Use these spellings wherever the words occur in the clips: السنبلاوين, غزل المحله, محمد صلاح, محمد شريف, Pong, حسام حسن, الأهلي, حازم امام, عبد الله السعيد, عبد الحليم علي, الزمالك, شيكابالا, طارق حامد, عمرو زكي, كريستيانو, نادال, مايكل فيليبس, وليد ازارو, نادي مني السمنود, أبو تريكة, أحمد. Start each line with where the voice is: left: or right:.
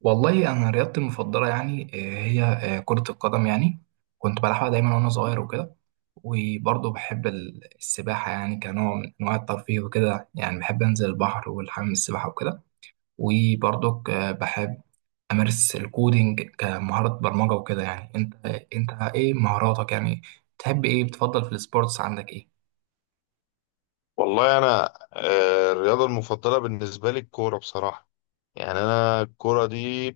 right: والله انا رياضتي المفضله يعني هي كره القدم يعني كنت بلعبها دايما وانا صغير وكده. وبرضه بحب السباحه يعني كنوع من انواع الترفيه وكده، يعني بحب انزل البحر والحمام السباحه وكده. وبرضه بحب امارس الكودينج كمهاره برمجه وكده. يعني انت ايه مهاراتك يعني؟ تحب ايه؟ بتفضل في السبورتس؟ عندك ايه؟
left: والله انا الرياضه المفضله بالنسبه لي الكوره بصراحه. يعني انا الكوره دي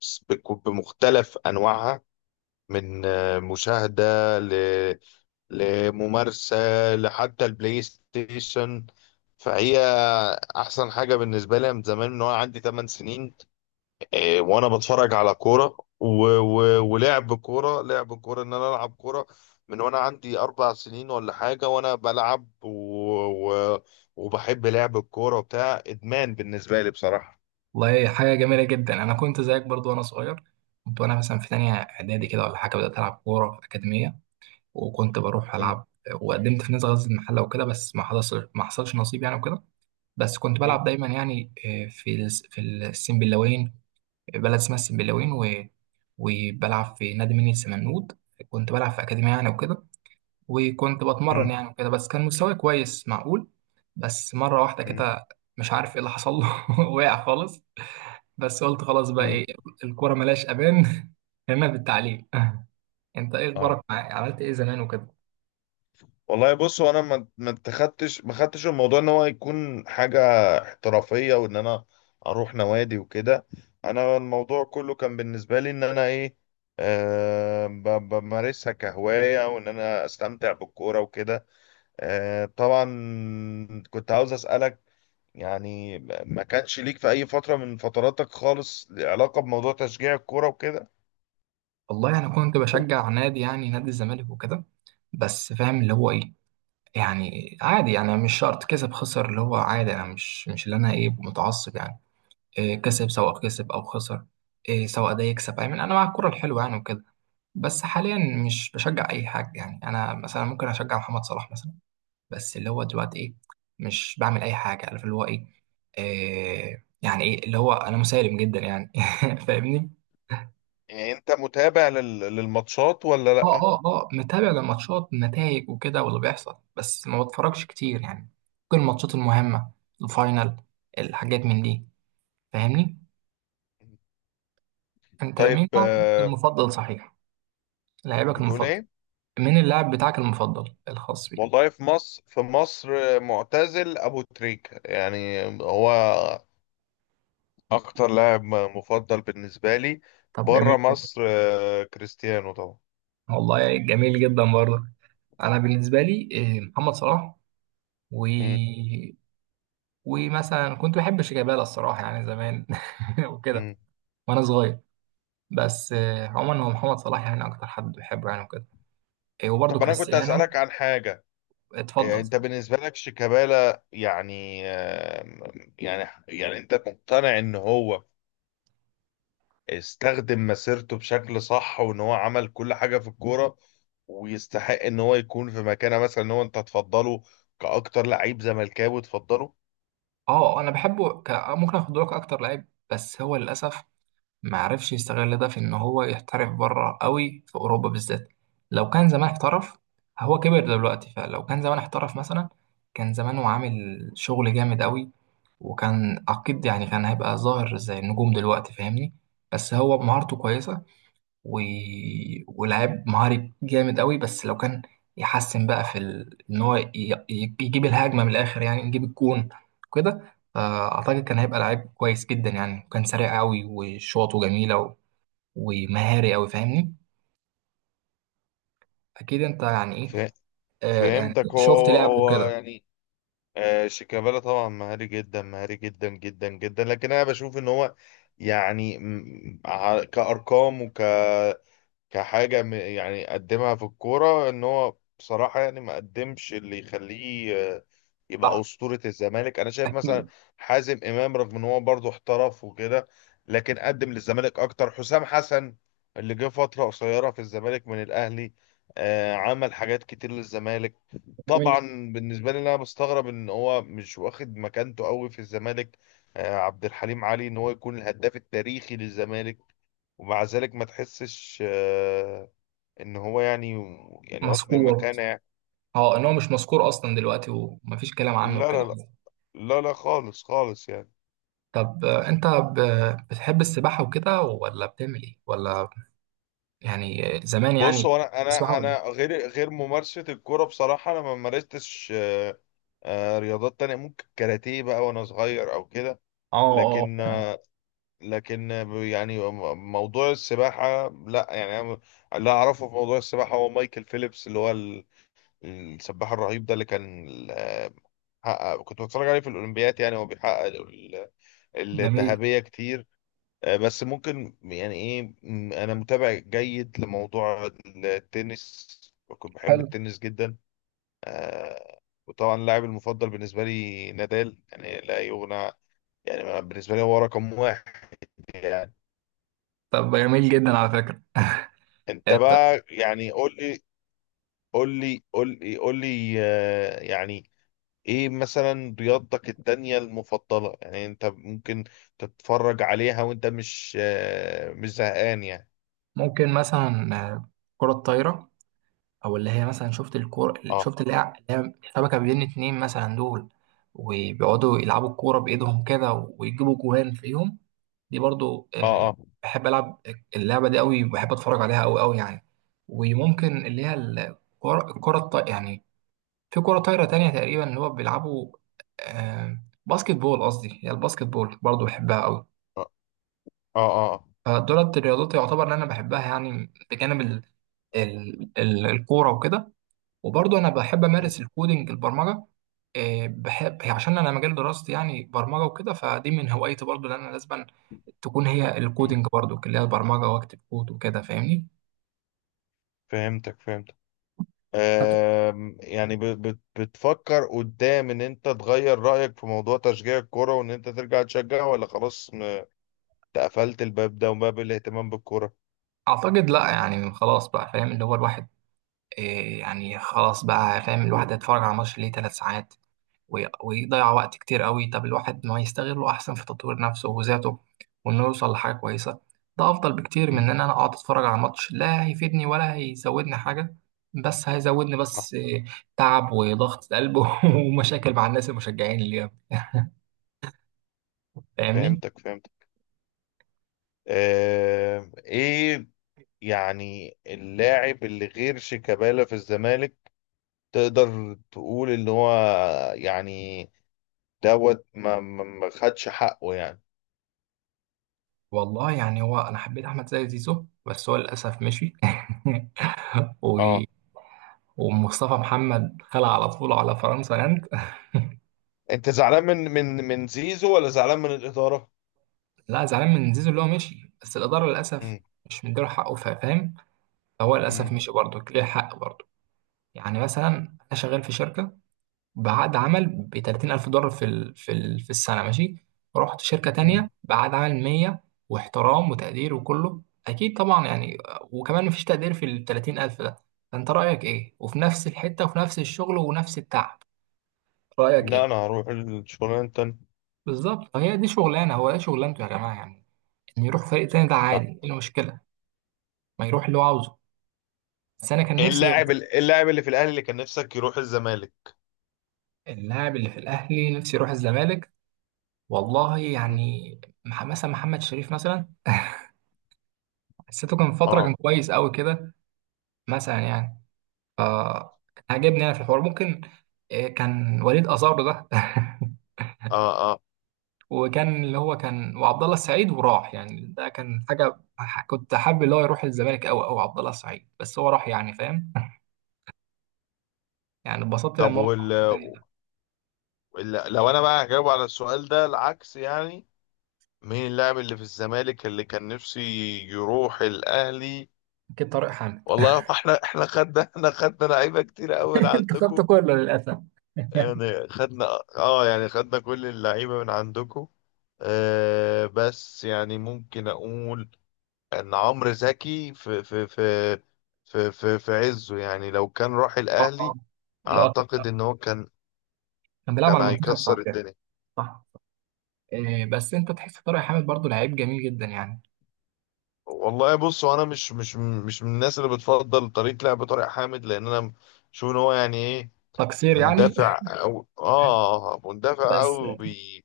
left: بمختلف انواعها، من مشاهده ل... لممارسه لحتى البلاي ستيشن. فهي احسن حاجه بالنسبه لي من زمان، من وانا عندي 8 سنين. إيه، وانا بتفرج على كوره ولعب كوره لعب كوره ان انا العب كوره من وانا عندي 4 سنين ولا حاجه، وانا بلعب و... وبحب لعب الكوره، وبتاع ادمان بالنسبه لي بصراحه.
right: والله حاجه جميله جدا، انا كنت زيك برضه وانا صغير. كنت وانا مثلا في تانية اعدادي
left: م-
right: كده ولا حاجه بدات العب كوره في اكاديميه، وكنت بروح
left: م-
right: العب، وقدمت في نادي غزل المحله وكده، بس ما حصلش نصيب يعني وكده. بس كنت
left: م-
right: بلعب دايما يعني، في السنبلاوين، بلد اسمها السنبلاوين، وبلعب في نادي مني السمنود. كنت بلعب في اكاديميه يعني وكده، وكنت بتمرن
left: م-
right: يعني وكده، بس كان مستواي كويس معقول. بس مره واحده
left: م-
right: كده، مش عارف ايه اللي حصل له وقع خالص. بس قلت خلاص، بقى
left: م.
right: ايه، الكوره ملهاش امان هنا في التعليم انت ايه
left: اه
right: اخبارك؟ مع عملت ايه زمان وكده؟
left: والله بص، هو انا ما خدتش الموضوع ان هو يكون حاجه احترافيه وان انا اروح نوادي وكده. انا الموضوع كله كان بالنسبه لي ان انا ايه، بمارسها كهوايه وان انا استمتع بالكوره وكده. طبعا، كنت عاوز اسالك، يعني ما كانش ليك في اي فتره من فتراتك خالص علاقه بموضوع تشجيع الكوره وكده؟
right: والله انا كنت بشجع نادي، يعني نادي الزمالك وكده، بس فاهم اللي هو ايه. يعني عادي يعني، مش شرط كسب خسر اللي هو عادي، انا مش اللي انا ايه متعصب يعني. إيه، كسب، سواء كسب او خسر، إيه سواء ده يكسب، يعني انا مع الكرة الحلوة يعني وكده. بس حاليا مش بشجع اي حاجة. يعني انا مثلا ممكن اشجع محمد صلاح مثلا، بس اللي هو دلوقتي ايه، مش بعمل اي حاجة، عارف اللي هو ايه، إيه يعني، ايه اللي هو انا مسالم جدا يعني فاهمني.
left: يعني انت متابع للماتشات ولا
right: اه،
left: لا؟
right: اه، اه، متابع للماتشات، النتائج وكده واللي بيحصل، بس ما بتفرجش كتير يعني. ممكن الماتشات المهمة، الفاينل، الحاجات من دي. فاهمني؟ انت
left: طيب
right: مين لاعبك المفضل صحيح؟ لاعبك
left: بتقول
right: المفضل،
left: ايه؟
right: مين اللاعب بتاعك المفضل الخاص بيك؟
left: والله في مصر معتزل أبو تريكة، يعني هو أكتر لاعب مفضل بالنسبة لي.
right: طب جميل
left: بره
right: جدا.
left: مصر كريستيانو طبعا.
right: والله جميل جدا برضه. انا بالنسبة لي إيه، محمد صلاح، و
left: مم.
right: ومثلا كنت بحب شيكابالا الصراحة يعني زمان وكده،
left: مم.
right: وانا صغير. بس عموما هو محمد صلاح يعني اكتر حد بحبه يعني وكده. إيه، وبرضه
left: طب أنا كنت
right: كريستيانو.
left: أسألك عن حاجة.
right: اتفضل.
left: أنت بالنسبة لك شيكابالا، يعني يعني أنت مقتنع إن هو استخدم مسيرته بشكل صح وإن هو عمل كل حاجة في الكورة ويستحق إن هو يكون في مكانة، مثلا إن هو أنت تفضله كأكتر لعيب زملكاوي تفضله؟
right: اه انا بحبه ممكن اخد لك اكتر لعيب، بس هو للاسف ما عرفش يستغل ده في ان هو يحترف بره قوي، في اوروبا بالذات. لو كان زمان احترف، هو كبر دلوقتي، فلو كان زمان احترف مثلا كان زمانه عامل شغل جامد قوي، وكان اكيد يعني كان هيبقى ظاهر زي النجوم دلوقتي، فاهمني. بس هو مهارته كويسة، و... ولاعيب مهاري جامد قوي، بس لو كان يحسن بقى ان هو يجيب الهجمه من الاخر يعني، يجيب الجون كده، فاعتقد كان هيبقى لعيب كويس جدا يعني، وكان سريع قوي وشوطه جميله، و... ومهاري قوي فاهمني. اكيد انت يعني ايه،
left: فا-
right: آه يعني
left: فهمتك.
right: شفت
left: هو
right: لعبه
left: هو هو
right: كده.
left: يعني شيكابالا طبعا مهاري جدا، مهاري جدا جدا جدا. لكن انا بشوف ان هو يعني كارقام كحاجة يعني قدمها في الكورة، ان هو بصراحة يعني ما قدمش اللي يخليه
right: صح،
left: يبقى أسطورة الزمالك. انا شايف مثلا
right: اكيد.
left: حازم امام رغم ان هو برضه احترف وكده، لكن قدم للزمالك اكتر. حسام حسن اللي جه فترة قصيرة في الزمالك من الاهلي، عمل حاجات كتير للزمالك
right: جميل جدا.
left: طبعا. بالنسبة لي انا بستغرب ان هو مش واخد مكانته قوي في الزمالك. عبد الحليم علي، ان هو يكون الهداف التاريخي للزمالك ومع ذلك ما تحسش ان هو يعني واخد
right: مذكور.
left: المكانة يعني.
right: اه، ان هو مش مذكور اصلا دلوقتي، ومفيش كلام عنه
left: لا
right: وكده.
left: لا لا لا لا، خالص خالص يعني.
right: طب انت بتحب السباحه وكده، ولا بتعمل ايه ولا؟ يعني زمان
left: بص
right: يعني.
left: هو انا
right: تسمعه.
left: انا انا غير ممارسة الكورة، بصراحة انا ما مارستش رياضات تانية، ممكن كاراتيه بقى وانا صغير او كده.
right: اه، اه،
left: لكن آه، لكن يعني موضوع السباحة لا، يعني أنا اللي اعرفه في موضوع السباحة هو مايكل فيليبس، اللي هو السباح الرهيب ده اللي كان حقق. كنت بتفرج عليه في الاولمبياد، يعني هو بيحقق
right: جميل.
left: الذهبية كتير. بس ممكن يعني ايه، انا متابع جيد لموضوع التنس. كنت بحب
right: حلو.
left: التنس جدا. آه، وطبعا اللاعب المفضل بالنسبة لي نادال، يعني لا يغنى، يعني بالنسبة لي هو رقم واحد يعني.
right: طب جميل جدا على فكرة.
left: انت
right: انت
left: بقى يعني قول لي قول لي قول لي قول لي يعني ايه مثلا رياضتك التانية المفضلة، يعني انت ممكن تتفرج عليها وانت مش زهقان يعني؟
right: ممكن مثلا الكرة الطايرة، او اللي هي مثلا شفت الكورة،
left: اه،
right: شفت اللي هي، اللي هي شبكة بين اتنين مثلا دول، وبيقعدوا يلعبوا الكورة بإيدهم كده ويجيبوا جوان فيهم. دي برضو
left: اه، اه،
right: بحب ألعب اللعبة دي قوي، وبحب أتفرج عليها قوي قوي يعني. وممكن اللي هي الكرة، الكرة يعني، في كرة طايرة تانية تقريبا، اللي هو بيلعبوا آه، باسكت بول، قصدي هي الباسكت بول برضه بحبها قوي.
left: اه، اه.
right: فدولت الرياضات يعتبر ان انا بحبها يعني، بجانب الكورة وكده. وبرضه انا بحب
left: م-
right: امارس الكودينج، البرمجة. بحب هي عشان انا مجال دراستي يعني برمجة وكده، فدي من هوايتي برضه اللي انا لازم تكون، هي
left: م.
right: الكودينج برضه اللي هي البرمجة، واكتب كود وكده فاهمني.
left: فهمتك فهمتك. يعني بتفكر قدام ان انت تغير رأيك في موضوع تشجيع الكرة وان انت ترجع تشجع، ولا خلاص تقفلت الباب ده وباب الاهتمام بالكرة؟
right: اعتقد لا يعني، خلاص بقى فاهم اللي هو الواحد آه، يعني، خلاص بقى فاهم الواحد هيتفرج على ماتش ليه 3 ساعات، ويضيع وقت كتير قوي. طب الواحد ما يستغله احسن في تطوير نفسه وذاته، وانه يوصل لحاجه كويسه. ده افضل بكتير من
left: م،
right: ان انا اقعد اتفرج على ماتش لا هيفيدني ولا هيزودني حاجه، بس هيزودني
left: صح.
right: بس إيه، تعب وضغط قلب ومشاكل مع الناس المشجعين اللي جنبي. فاهمني.
left: فهمتك فهمتك. ايه يعني، اللاعب اللي غير شيكابالا في الزمالك تقدر تقول ان هو يعني دوت ما خدش حقه يعني؟
right: والله يعني هو انا حبيت احمد زي زيزو، بس هو للاسف مشي و...
left: اه
right: ومصطفى محمد خلع على طول على فرنسا انت
left: انت زعلان من زيزو ولا زعلان من الاداره؟
right: لا زعلان من زيزو اللي هو مشي، بس الإدارة للأسف
left: مم.
right: مش مديله حقه، فاهم. فهو للأسف
left: مم.
right: مشي برضه، ليه حق برضه. يعني مثلا، أنا شغال في شركة بعقد عمل ب 30,000 دولار في السنة، ماشي. رحت شركة
left: مم.
right: تانية بعقد عمل 100، واحترام وتقدير وكله، أكيد طبعا يعني. وكمان مفيش تقدير في ال 30,000 ده، فأنت رأيك إيه؟ وفي نفس الحتة وفي نفس الشغل ونفس التعب، رأيك
left: لا،
right: إيه؟
left: انا هروح الشغلانه التانية.
right: بالظبط، هي دي شغلانة، هو ده شغلانته يا جماعة يعني. إن يروح فريق تاني ده
left: صح.
right: عادي، إيه المشكلة؟ ما يروح اللي هو عاوزه. بس انا كان نفسي
left: اللاعب
right: يفضل.
left: اللاعب اللي في الاهلي اللي كان نفسك يروح الزمالك.
right: اللاعب اللي في الاهلي نفسي يروح الزمالك. والله
left: مم.
right: يعني مثلا محمد شريف مثلا، حسيته كان فتره كان
left: اه،
right: كويس قوي كده، مثلا يعني، ف كان عاجبني انا في الحوار. ممكن كان وليد ازارو ده
left: اه، اه.
right: وكان اللي هو كان، وعبد الله السعيد وراح يعني، ده كان حاجه كنت حابب اللي هو يروح الزمالك قوي قوي، عبد الله السعيد، بس هو راح يعني فاهم يعني اتبسطت
left: طب
right: لما هو راح الفريق ده.
left: لو انا بقى هجاوب على السؤال ده العكس، يعني مين اللاعب اللي في الزمالك اللي كان نفسي يروح الاهلي؟
right: اكيد طارق حامد.
left: والله هو احنا خدنا لعيبه كتير قوي
right: انت خدت
left: عندكم،
right: كله للاسف
left: يعني خدنا. اه يعني خدنا كل اللعيبة من عندكم. بس يعني ممكن اقول ان عمرو زكي في عزه، يعني لو كان راح
right: اه،
left: الاهلي
right: اللي هو كده
left: اعتقد ان هو كان
right: كان بيلعب على
left: كان
right: المنتخب
left: هيكسر
right: صحيح.
left: الدنيا.
right: صح. إيه بس انت تحس طارق حامد برضو لعيب جميل جدا يعني.
left: والله بص هو انا مش من الناس اللي بتفضل طريقة لعب طارق حامد، لان انا شوف ان هو يعني ايه،
right: تقصير يعني
left: مندفع
right: بس،
left: او بي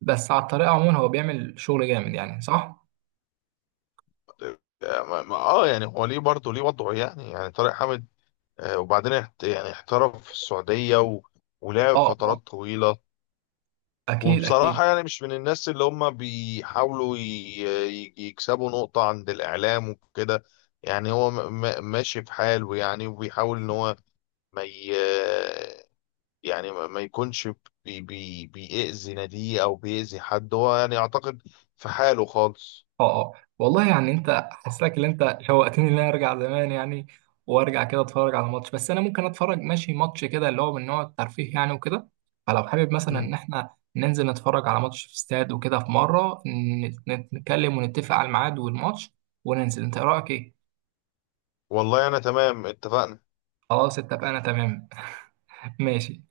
right: بس على الطريقه عموما هو بيعمل شغل جامد يعني. صح.
left: اه يعني هو ليه برضه ليه وضعه. يعني طارق حامد وبعدين يعني احترف في السعودية ولعب
right: اه،
left: فترات
right: اه،
left: طويلة.
right: اكيد اكيد.
left: وبصراحة يعني مش من الناس اللي هم بيحاولوا يكسبوا نقطة عند الإعلام وكده. يعني هو ماشي في حاله، يعني وبيحاول إن هو ما ي... يعني ما يكونش بيأذي ناديه أو بيأذي حد. هو يعني أعتقد في حاله خالص.
right: اه، اه. والله يعني انت حاسسك ان انت شوقتني ان انا ارجع زمان يعني، وارجع كده اتفرج على ماتش. بس انا ممكن اتفرج ماشي ماتش كده اللي هو من نوع الترفيه يعني وكده. فلو حابب مثلا ان
left: مم.
right: احنا ننزل نتفرج على ماتش في استاد وكده، في مره نتكلم ونتفق على الميعاد والماتش وننزل، انت إيه رايك ايه؟
left: والله أنا تمام، اتفقنا.
right: خلاص، اتفقنا، تمام ماشي.